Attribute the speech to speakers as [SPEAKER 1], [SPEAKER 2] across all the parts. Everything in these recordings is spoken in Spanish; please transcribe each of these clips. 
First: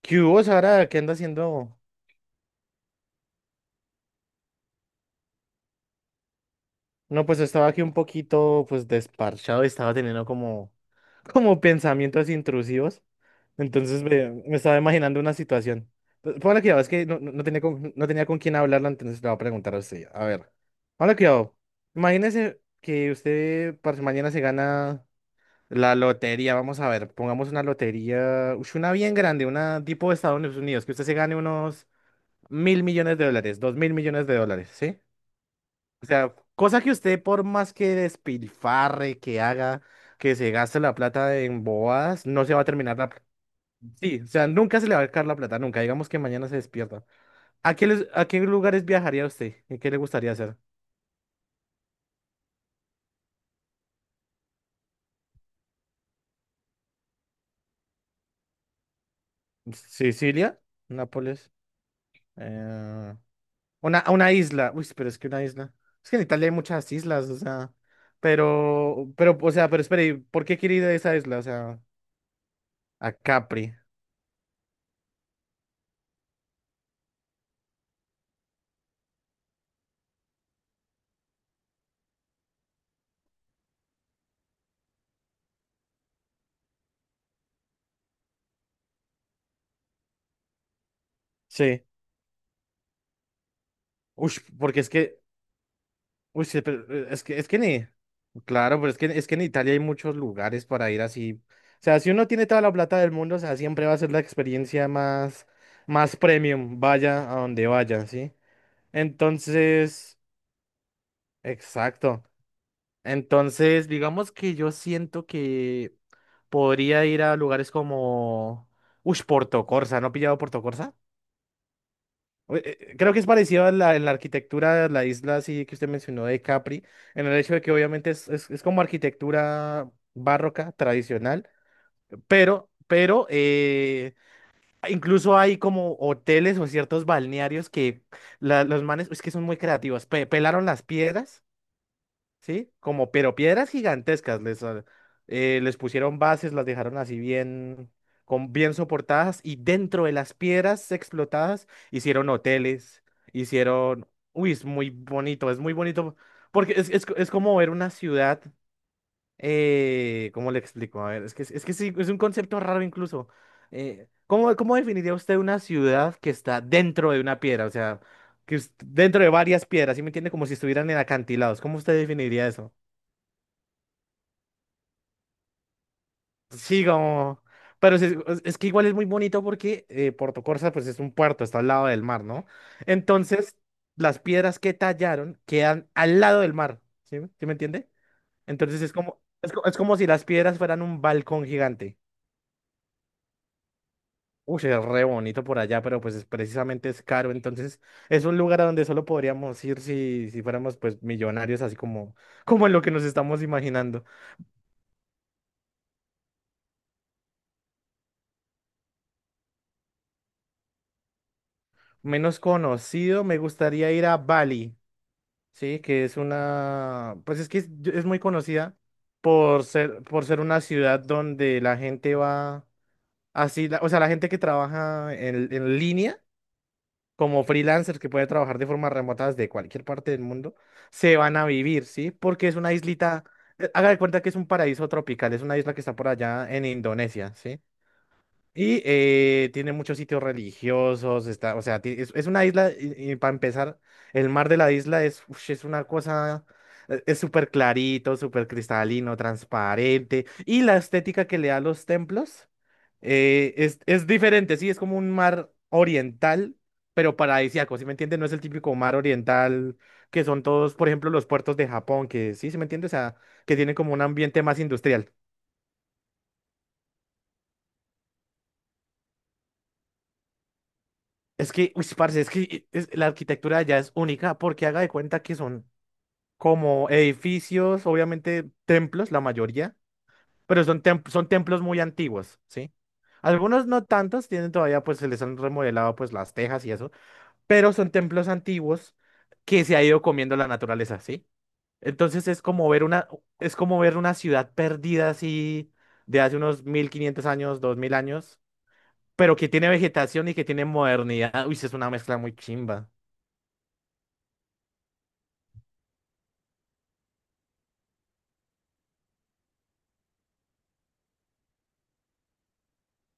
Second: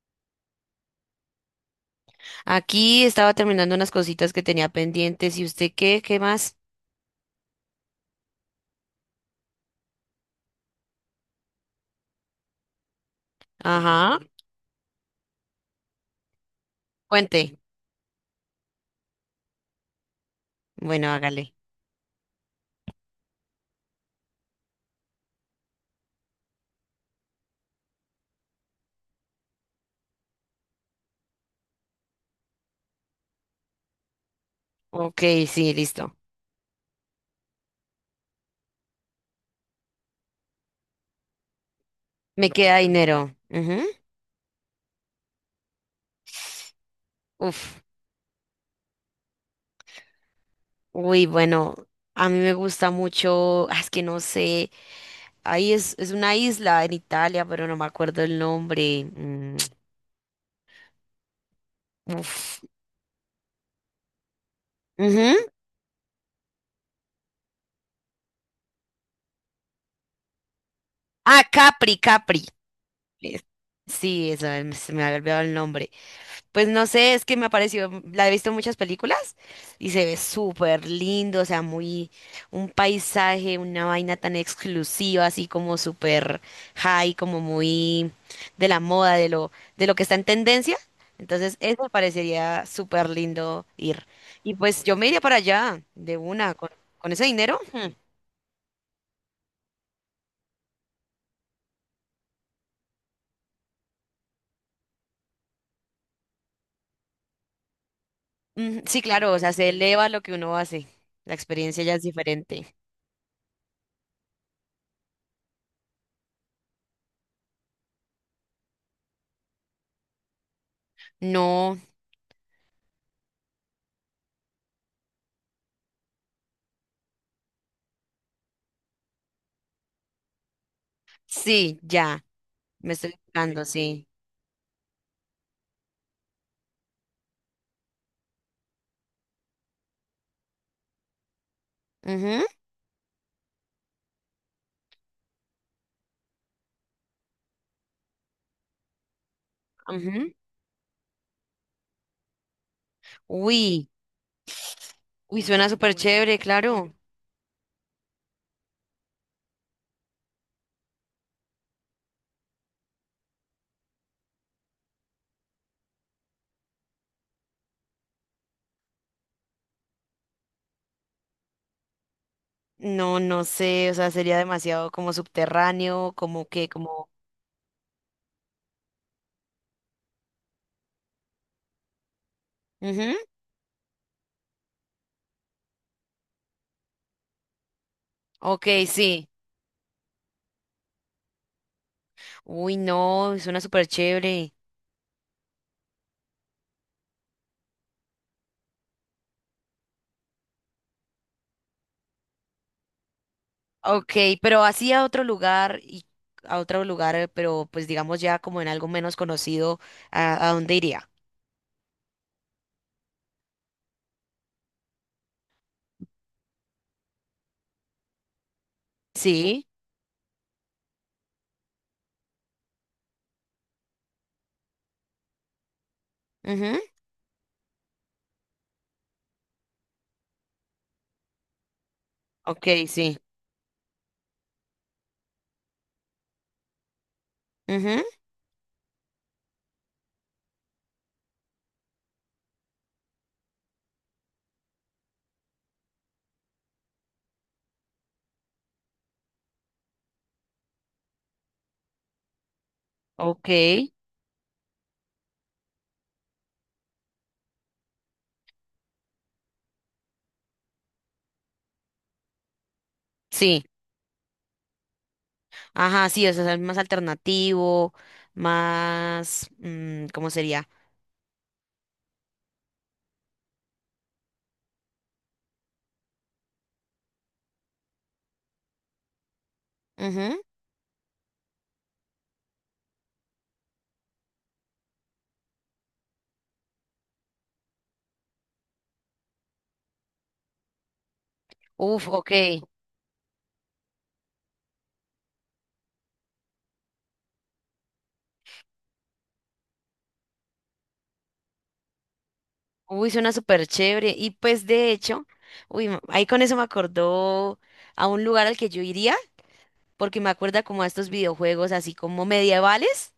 [SPEAKER 1] ¿Qué hubo, Sara? ¿Qué anda haciendo?
[SPEAKER 2] Aquí estaba terminando unas cositas que tenía pendientes. ¿Y usted qué? ¿Qué más?
[SPEAKER 1] No, pues estaba aquí un poquito, pues, desparchado y estaba teniendo como, como pensamientos intrusivos. Entonces
[SPEAKER 2] Ajá.
[SPEAKER 1] me estaba imaginando una situación. Póngale cuidado, es que no
[SPEAKER 2] Cuente.
[SPEAKER 1] tenía no tenía con quién hablarla, entonces le voy a preguntar a usted. A ver,
[SPEAKER 2] Bueno,
[SPEAKER 1] póngale
[SPEAKER 2] hágale.
[SPEAKER 1] cuidado. Imagínese que usted parce, mañana se gana la lotería. Vamos a ver, pongamos una lotería, una bien grande, una tipo de Estados Unidos, que usted se gane unos 1.000 millones de dólares, 2.000 millones de dólares, ¿sí?
[SPEAKER 2] Ok, sí,
[SPEAKER 1] O
[SPEAKER 2] listo.
[SPEAKER 1] sea, cosa que usted por más que despilfarre, que haga, que se gaste la plata en bobadas, no
[SPEAKER 2] Me
[SPEAKER 1] se va a
[SPEAKER 2] queda
[SPEAKER 1] terminar la
[SPEAKER 2] dinero. Ujú.
[SPEAKER 1] Sí, o sea, nunca se le va a acabar la plata, nunca. Digamos que mañana se despierta. ¿A
[SPEAKER 2] Uf.
[SPEAKER 1] qué, a qué lugares viajaría usted? ¿Y qué le gustaría hacer?
[SPEAKER 2] Uy, bueno, a mí me gusta mucho. Es que no sé. Ahí es una isla en Italia, pero no me acuerdo el nombre. Mm,
[SPEAKER 1] Sicilia, Nápoles,
[SPEAKER 2] uf.
[SPEAKER 1] eh, una isla. Uy, pero es que
[SPEAKER 2] Ujú.
[SPEAKER 1] una isla. Es que en Italia hay muchas islas, o sea, o sea, pero espere, ¿por qué quiere ir a esa isla? O
[SPEAKER 2] Ah,
[SPEAKER 1] sea,
[SPEAKER 2] Capri, Capri.
[SPEAKER 1] a
[SPEAKER 2] Es-
[SPEAKER 1] Capri.
[SPEAKER 2] sí, eso, se me había olvidado el nombre. Pues no sé, es que me ha parecido, la he visto en muchas películas y se ve súper lindo, o sea, muy un paisaje, una vaina tan exclusiva, así como súper high, como muy de la moda, de lo que está en tendencia. Entonces, eso
[SPEAKER 1] Sí.
[SPEAKER 2] me parecería súper lindo ir.
[SPEAKER 1] Uy,
[SPEAKER 2] Y
[SPEAKER 1] porque
[SPEAKER 2] pues
[SPEAKER 1] es
[SPEAKER 2] yo me
[SPEAKER 1] que
[SPEAKER 2] iría para allá de
[SPEAKER 1] uy,
[SPEAKER 2] una,
[SPEAKER 1] sí, pero
[SPEAKER 2] con ese
[SPEAKER 1] es
[SPEAKER 2] dinero.
[SPEAKER 1] que ni,
[SPEAKER 2] Hmm.
[SPEAKER 1] claro, pero es que en Italia hay muchos lugares para ir así. O sea, si uno tiene toda la plata del mundo, o sea, siempre va a ser la experiencia más, más premium, vaya a donde vaya, ¿sí?
[SPEAKER 2] Mm, sí, claro, o sea, se eleva
[SPEAKER 1] Entonces,
[SPEAKER 2] lo que uno hace. La experiencia ya es
[SPEAKER 1] exacto.
[SPEAKER 2] diferente.
[SPEAKER 1] Entonces, digamos que yo siento que podría ir a lugares como, uy, Portocorsa, ¿no ha pillado Portocorsa?
[SPEAKER 2] No,
[SPEAKER 1] Oye, creo que es parecido a la, en la arquitectura, la isla así que usted mencionó de Capri, en el hecho de que obviamente es, es como arquitectura barroca, tradicional,
[SPEAKER 2] sí, ya, me estoy
[SPEAKER 1] pero
[SPEAKER 2] buscando, sí.
[SPEAKER 1] incluso hay como hoteles o ciertos balnearios que la- los manes, es que son muy creativos, pelaron las piedras,
[SPEAKER 2] Ujú,
[SPEAKER 1] ¿sí? Como, pero piedras gigantescas, les pusieron bases, las dejaron así bien, con, bien soportadas y dentro de
[SPEAKER 2] ujú.
[SPEAKER 1] las piedras explotadas hicieron hoteles,
[SPEAKER 2] Uy,
[SPEAKER 1] hicieron, uy,
[SPEAKER 2] uy,
[SPEAKER 1] es
[SPEAKER 2] suena
[SPEAKER 1] muy
[SPEAKER 2] súper
[SPEAKER 1] bonito,
[SPEAKER 2] chévere,
[SPEAKER 1] porque
[SPEAKER 2] claro.
[SPEAKER 1] es como ver una ciudad, ¿cómo le explico? A ver, es que sí, es un concepto raro incluso. ¿Cómo, cómo definiría usted una ciudad que está dentro de una piedra? O sea, que es dentro de varias piedras, ¿sí me entiende? Como si estuvieran en acantilados. ¿Cómo usted definiría eso?
[SPEAKER 2] No, no sé, o sea, sería demasiado como subterráneo, como que,
[SPEAKER 1] Sí,
[SPEAKER 2] como...
[SPEAKER 1] como... Pero sí, es que igual es muy bonito porque Puerto Corsa pues es un puerto, está al lado del mar, ¿no?
[SPEAKER 2] Ujú,
[SPEAKER 1] Entonces, las piedras que tallaron quedan al lado del mar, ¿sí? ¿Sí me entiende?
[SPEAKER 2] ok,
[SPEAKER 1] Entonces es como,
[SPEAKER 2] sí.
[SPEAKER 1] es como si las piedras fueran un balcón gigante.
[SPEAKER 2] Uy, no, suena súper chévere.
[SPEAKER 1] Uy, es re bonito por allá, pero pues precisamente es caro, entonces es un lugar a donde solo podríamos ir si, si fuéramos pues millonarios, así como, como en lo que nos estamos imaginando.
[SPEAKER 2] Ok, pero así a otro lugar y a otro lugar, pero pues digamos ya como en algo menos conocido, a dónde iría?
[SPEAKER 1] Menos conocido, me gustaría ir a Bali. Sí, que es una, pues es que es muy conocida
[SPEAKER 2] Sí.
[SPEAKER 1] por ser una ciudad donde la gente va así, o sea, la gente que trabaja en línea,
[SPEAKER 2] Ujú,
[SPEAKER 1] como freelancers que puede trabajar de forma remota desde cualquier parte del mundo, se van a vivir, ¿sí? Porque es
[SPEAKER 2] ok,
[SPEAKER 1] una
[SPEAKER 2] sí.
[SPEAKER 1] islita, haga de cuenta que es un paraíso tropical, es una isla que está por allá en Indonesia, ¿sí?
[SPEAKER 2] Ujú,
[SPEAKER 1] Y tiene muchos sitios religiosos, está, o sea, es una isla, y, para empezar, el mar de la isla es, ush, es una cosa, es súper clarito, súper cristalino, transparente, y la estética que le da a los templos
[SPEAKER 2] ok,
[SPEAKER 1] es diferente, sí, es como un mar oriental, pero paradisíaco, ¿sí me entiendes? No es el típico mar oriental que son todos, por ejemplo, los puertos de Japón, que sí, ¿sí me entiendes? O sea, que
[SPEAKER 2] sí.
[SPEAKER 1] tienen como un ambiente más industrial.
[SPEAKER 2] Ajá, sí, o sea, es más alternativo, más... mm, ¿cómo sería?
[SPEAKER 1] Es que, uy, parce, es que la arquitectura ya es única porque haga de cuenta que son como edificios, obviamente templos, la mayoría,
[SPEAKER 2] Ujú.
[SPEAKER 1] pero son, son templos muy antiguos, ¿sí? Algunos no tantos, tienen todavía, pues se les han remodelado pues las tejas y eso, pero son templos antiguos que se ha ido comiendo la naturaleza, ¿sí?
[SPEAKER 2] Uf,
[SPEAKER 1] Entonces
[SPEAKER 2] ok.
[SPEAKER 1] es como ver una, es como ver una ciudad perdida así de hace unos 1.500 años, 2.000 años, pero que tiene vegetación y que tiene modernidad. Uy, sí, es una mezcla muy chimba.
[SPEAKER 2] Uy, suena súper chévere. Y pues de hecho, uy, m- ahí con eso me acordó a un lugar al que yo iría, porque me acuerda como a estos videojuegos así como medievales,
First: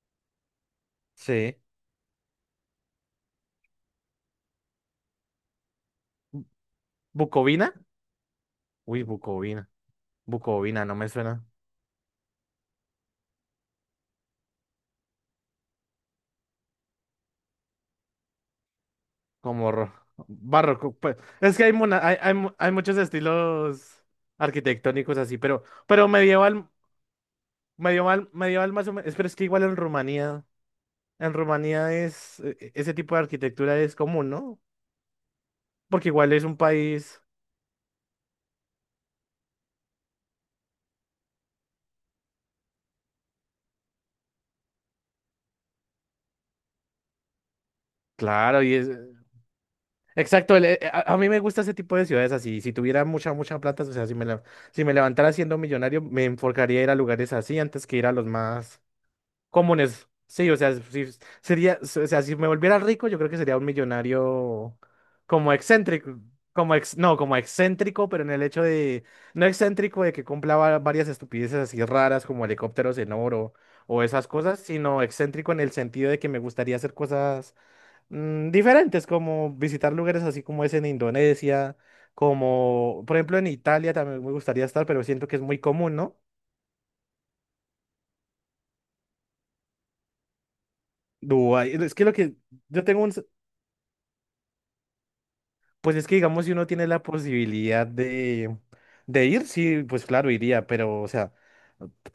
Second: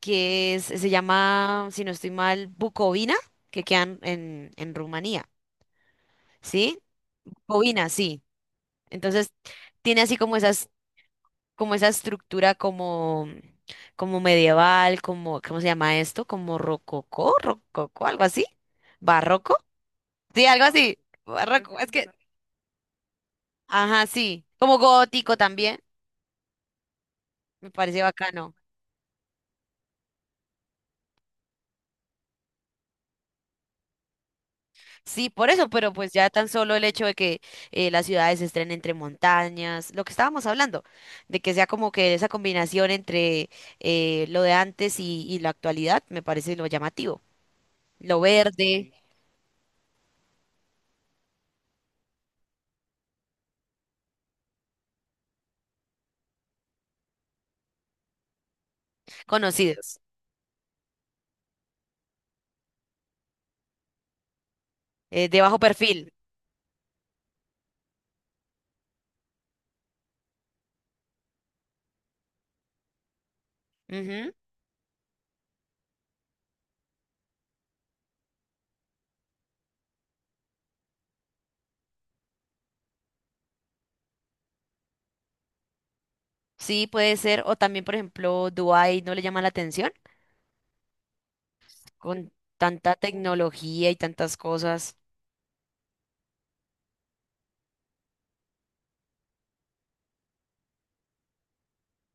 [SPEAKER 2] que es- se
[SPEAKER 1] Sí.
[SPEAKER 2] llama, si no estoy mal, Bucovina, que quedan en Rumanía, ¿sí?
[SPEAKER 1] ¿Bucovina?
[SPEAKER 2] Bucovina, sí.
[SPEAKER 1] Uy,
[SPEAKER 2] Entonces,
[SPEAKER 1] Bucovina.
[SPEAKER 2] tiene así como esas,
[SPEAKER 1] Bucovina, no me suena
[SPEAKER 2] como esa estructura como, como medieval, como, ¿cómo se llama esto? Como rococó, rococó, algo así, barroco.
[SPEAKER 1] como
[SPEAKER 2] Sí, algo
[SPEAKER 1] barroco,
[SPEAKER 2] así.
[SPEAKER 1] pues. Es que hay,
[SPEAKER 2] Barroco, es que,
[SPEAKER 1] hay, hay muchos estilos
[SPEAKER 2] ajá, sí. Como
[SPEAKER 1] arquitectónicos
[SPEAKER 2] gótico
[SPEAKER 1] así,
[SPEAKER 2] también,
[SPEAKER 1] pero medieval,
[SPEAKER 2] me parece bacano.
[SPEAKER 1] medieval más o menos. Pero es que igual en Rumanía es, ese tipo de arquitectura es común, ¿no?
[SPEAKER 2] Sí, por eso, pero
[SPEAKER 1] Porque
[SPEAKER 2] pues ya
[SPEAKER 1] igual es
[SPEAKER 2] tan
[SPEAKER 1] un
[SPEAKER 2] solo el hecho de
[SPEAKER 1] país,
[SPEAKER 2] que las ciudades se estén entre montañas, lo que estábamos hablando, de que sea como que esa combinación entre lo de antes y la actualidad, me parece lo llamativo. Lo
[SPEAKER 1] claro, y es...
[SPEAKER 2] verde,
[SPEAKER 1] Exacto, a mí me gusta ese tipo de ciudades así. Si tuviera mucha, mucha plata, o sea, si me levantara siendo millonario, me enfocaría a ir a lugares así antes que ir a los más
[SPEAKER 2] conocidos,
[SPEAKER 1] comunes. Sí, o sea, si sería, o sea, si me volviera rico, yo creo que sería un millonario
[SPEAKER 2] de
[SPEAKER 1] como
[SPEAKER 2] bajo perfil.
[SPEAKER 1] excéntrico, como ex, no, como excéntrico, pero en el hecho de, no excéntrico de que cumpla varias estupideces así raras como helicópteros en oro o esas
[SPEAKER 2] Ujú,
[SPEAKER 1] cosas, sino excéntrico en el sentido de que me gustaría hacer cosas diferentes, como visitar lugares así como es en Indonesia, como, por ejemplo, en Italia también me gustaría estar, pero siento que es muy común, ¿no?
[SPEAKER 2] sí, puede ser. O también, por ejemplo, Dubái no le llama la atención
[SPEAKER 1] Dubái, es que lo
[SPEAKER 2] con
[SPEAKER 1] que yo
[SPEAKER 2] tanta
[SPEAKER 1] tengo un
[SPEAKER 2] tecnología y tantas cosas.
[SPEAKER 1] pues es que digamos, si uno tiene la posibilidad de ir, sí, pues claro, iría, pero o sea,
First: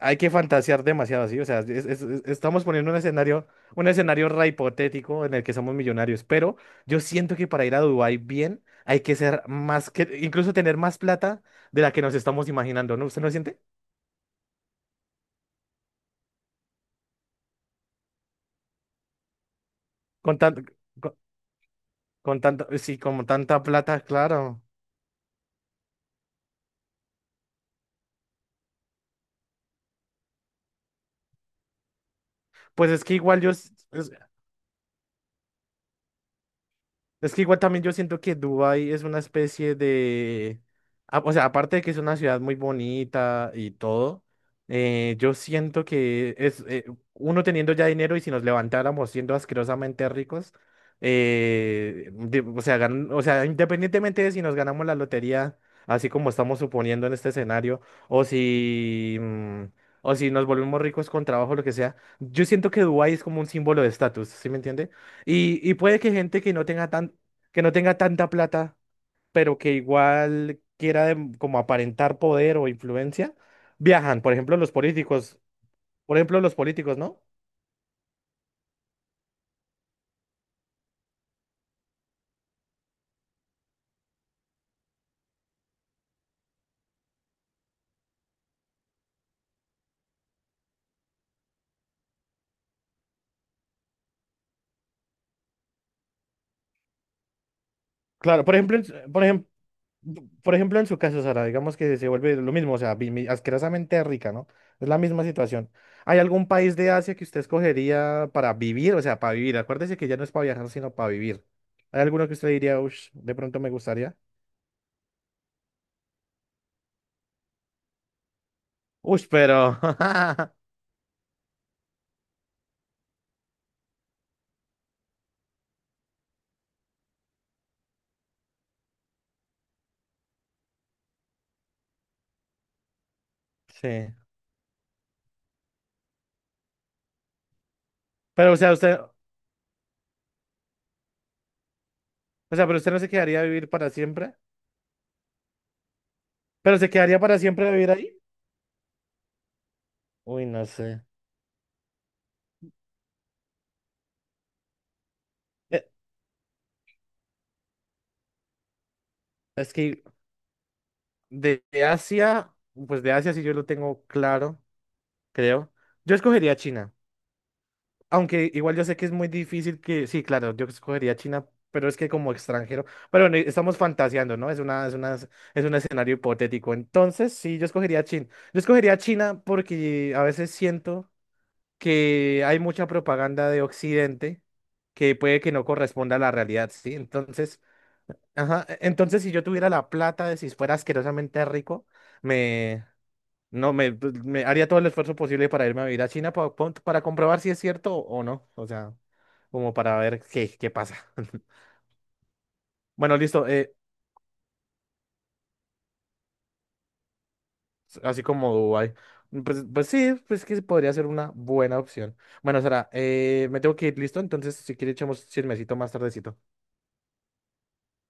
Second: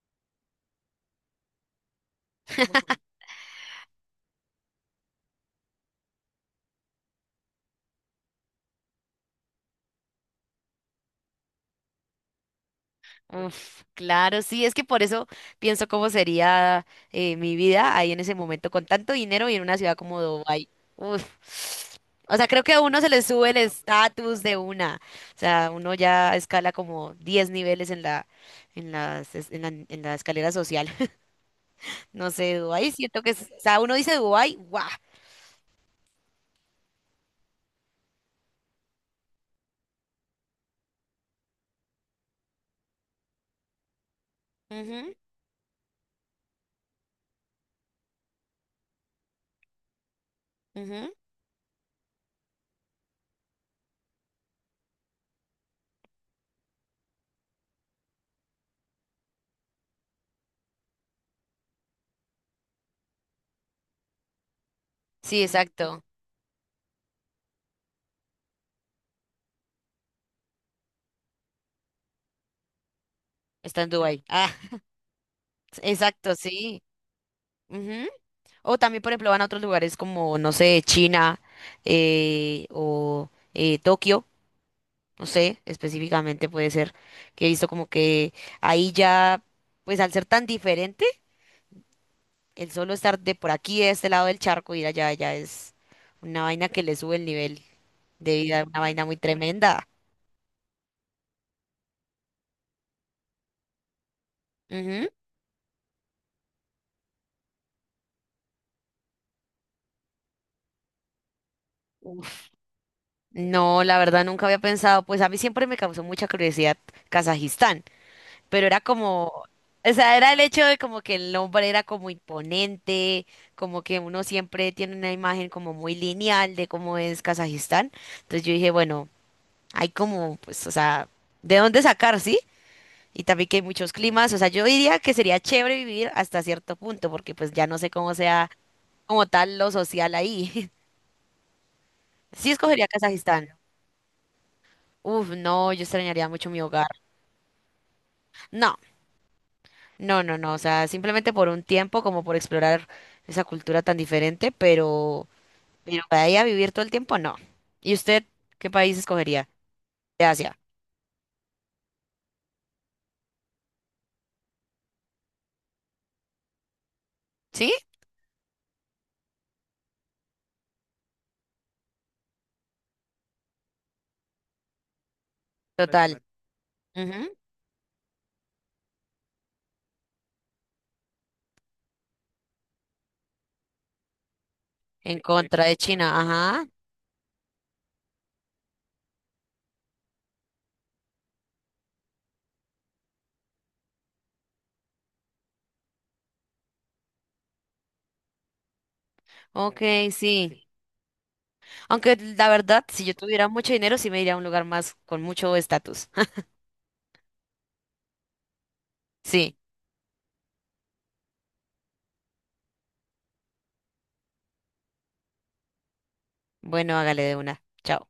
[SPEAKER 1] hay que fantasear demasiado, ¿sí? O sea, estamos poniendo un escenario re hipotético en el que somos millonarios, pero yo siento que para ir a Dubái bien hay que ser más que, incluso tener más plata de la que nos estamos imaginando, ¿no? ¿Usted no siente?
[SPEAKER 2] Uf, claro, sí, es que por eso pienso cómo sería mi vida ahí en ese momento, con tanto dinero y en una ciudad como
[SPEAKER 1] Con tan-
[SPEAKER 2] Dubái.
[SPEAKER 1] con,
[SPEAKER 2] Uf, o
[SPEAKER 1] con
[SPEAKER 2] sea, creo
[SPEAKER 1] tanta,
[SPEAKER 2] que a
[SPEAKER 1] sí,
[SPEAKER 2] uno se le
[SPEAKER 1] con
[SPEAKER 2] sube el
[SPEAKER 1] tanta plata,
[SPEAKER 2] estatus de
[SPEAKER 1] claro.
[SPEAKER 2] una. O sea, uno ya escala como 10 niveles en la, en las, es- en la escalera social. No sé,
[SPEAKER 1] Pues
[SPEAKER 2] Dubái,
[SPEAKER 1] es que
[SPEAKER 2] siento que,
[SPEAKER 1] igual
[SPEAKER 2] es-
[SPEAKER 1] yo,
[SPEAKER 2] o sea, uno dice Dubái, guau.
[SPEAKER 1] es que igual también yo siento que Dubái es una especie de... o sea, aparte de que es una ciudad muy bonita y todo,
[SPEAKER 2] Ujú,
[SPEAKER 1] yo siento que es uno teniendo ya dinero y si nos levantáramos siendo asquerosamente ricos,
[SPEAKER 2] ujú.
[SPEAKER 1] o sea, o sea, independientemente de si nos ganamos la lotería, así como estamos suponiendo en este escenario, o si, o si nos volvemos ricos con trabajo, lo que sea, yo siento que Dubái es como un símbolo de estatus, ¿sí me entiende?
[SPEAKER 2] Sí,
[SPEAKER 1] Y puede
[SPEAKER 2] exacto,
[SPEAKER 1] que gente que no tenga tan, que no tenga tanta plata, pero que igual quiera como aparentar poder o influencia,
[SPEAKER 2] está en
[SPEAKER 1] viajan.
[SPEAKER 2] Dubái.
[SPEAKER 1] Por
[SPEAKER 2] Ah,
[SPEAKER 1] ejemplo, los políticos. Por
[SPEAKER 2] exacto,
[SPEAKER 1] ejemplo, los
[SPEAKER 2] sí.
[SPEAKER 1] políticos, ¿no?
[SPEAKER 2] O también, por ejemplo, van a otros lugares como, no sé, China o Tokio, no sé, específicamente puede ser que he visto como que ahí ya, pues al ser tan diferente, el solo estar de por aquí, de este lado del charco, ir allá, ya es una vaina que le sube el nivel de
[SPEAKER 1] Claro, por
[SPEAKER 2] vida,
[SPEAKER 1] ejemplo,
[SPEAKER 2] una vaina muy
[SPEAKER 1] por ejemplo,
[SPEAKER 2] tremenda.
[SPEAKER 1] por ejemplo, en su caso, Sara, digamos que se vuelve lo mismo, o sea, asquerosamente rica, ¿no? Es la
[SPEAKER 2] Ujú.
[SPEAKER 1] misma situación. ¿Hay algún país de Asia que usted escogería para vivir? O sea, para vivir. Acuérdese que ya no es para viajar, sino para vivir. ¿Hay alguno que
[SPEAKER 2] Uf,
[SPEAKER 1] usted diría, uff, de pronto me
[SPEAKER 2] no, la
[SPEAKER 1] gustaría?
[SPEAKER 2] verdad nunca había pensado, pues a mí siempre me causó mucha curiosidad Kazajistán. Pero era
[SPEAKER 1] Uff,
[SPEAKER 2] como,
[SPEAKER 1] pero...
[SPEAKER 2] o sea, era el hecho de como que el hombre era como imponente, como que uno siempre tiene una imagen como muy lineal de cómo es Kazajistán. Entonces yo dije, bueno, hay como, pues, o sea, de dónde sacar, ¿sí? Y también que hay muchos
[SPEAKER 1] Sí.
[SPEAKER 2] climas, o sea, yo diría que sería chévere vivir hasta cierto punto, porque pues ya no sé cómo sea
[SPEAKER 1] Pero, o sea,
[SPEAKER 2] como tal lo social ahí. Sí
[SPEAKER 1] pero
[SPEAKER 2] escogería
[SPEAKER 1] usted no se quedaría a
[SPEAKER 2] Kazajistán.
[SPEAKER 1] vivir para siempre.
[SPEAKER 2] Uf, no, yo extrañaría mucho mi
[SPEAKER 1] ¿Pero
[SPEAKER 2] hogar.
[SPEAKER 1] se quedaría para siempre a vivir ahí?
[SPEAKER 2] No, no, no,
[SPEAKER 1] Uy,
[SPEAKER 2] no, o
[SPEAKER 1] no
[SPEAKER 2] sea,
[SPEAKER 1] sé.
[SPEAKER 2] simplemente por un tiempo, como por explorar esa cultura tan diferente,
[SPEAKER 1] Eh,
[SPEAKER 2] pero para ir a vivir todo el tiempo, no. ¿Y usted qué país escogería?
[SPEAKER 1] Es que
[SPEAKER 2] De Asia,
[SPEAKER 1] De, de Asia, pues de Asia sí yo lo tengo claro, creo. Yo escogería China,
[SPEAKER 2] ¿sí?
[SPEAKER 1] aunque igual yo sé que es muy difícil que, sí, claro, yo escogería China, pero es que como extranjero, pero bueno, estamos fantaseando, ¿no? Es una, es una, es un
[SPEAKER 2] Total.
[SPEAKER 1] escenario
[SPEAKER 2] Exacto.
[SPEAKER 1] hipotético.
[SPEAKER 2] Ujú,
[SPEAKER 1] Entonces, sí, yo escogería China. Yo escogería China porque a veces siento que hay mucha propaganda de Occidente
[SPEAKER 2] en
[SPEAKER 1] que
[SPEAKER 2] sí, sí,
[SPEAKER 1] puede que
[SPEAKER 2] contra
[SPEAKER 1] no
[SPEAKER 2] de China,
[SPEAKER 1] corresponda a la
[SPEAKER 2] ajá.
[SPEAKER 1] realidad, ¿sí? Entonces, ajá, entonces si yo tuviera la plata de si fuera asquerosamente rico, me, no, me, pues, me haría todo el esfuerzo posible para irme a vivir a China para comprobar si es cierto o no, o sea, como
[SPEAKER 2] Ok,
[SPEAKER 1] para ver qué,
[SPEAKER 2] sí.
[SPEAKER 1] qué pasa.
[SPEAKER 2] Aunque la verdad, si yo
[SPEAKER 1] Bueno, listo,
[SPEAKER 2] tuviera mucho dinero, sí me iría a un lugar más con mucho estatus.
[SPEAKER 1] así como Dubái.
[SPEAKER 2] Sí,
[SPEAKER 1] Pues, pues sí, pues que podría ser una buena opción. Bueno, Sara, me tengo que ir, listo. Entonces, si quieres, echamos chismecito más tardecito.
[SPEAKER 2] bueno, hágale de una. Chao.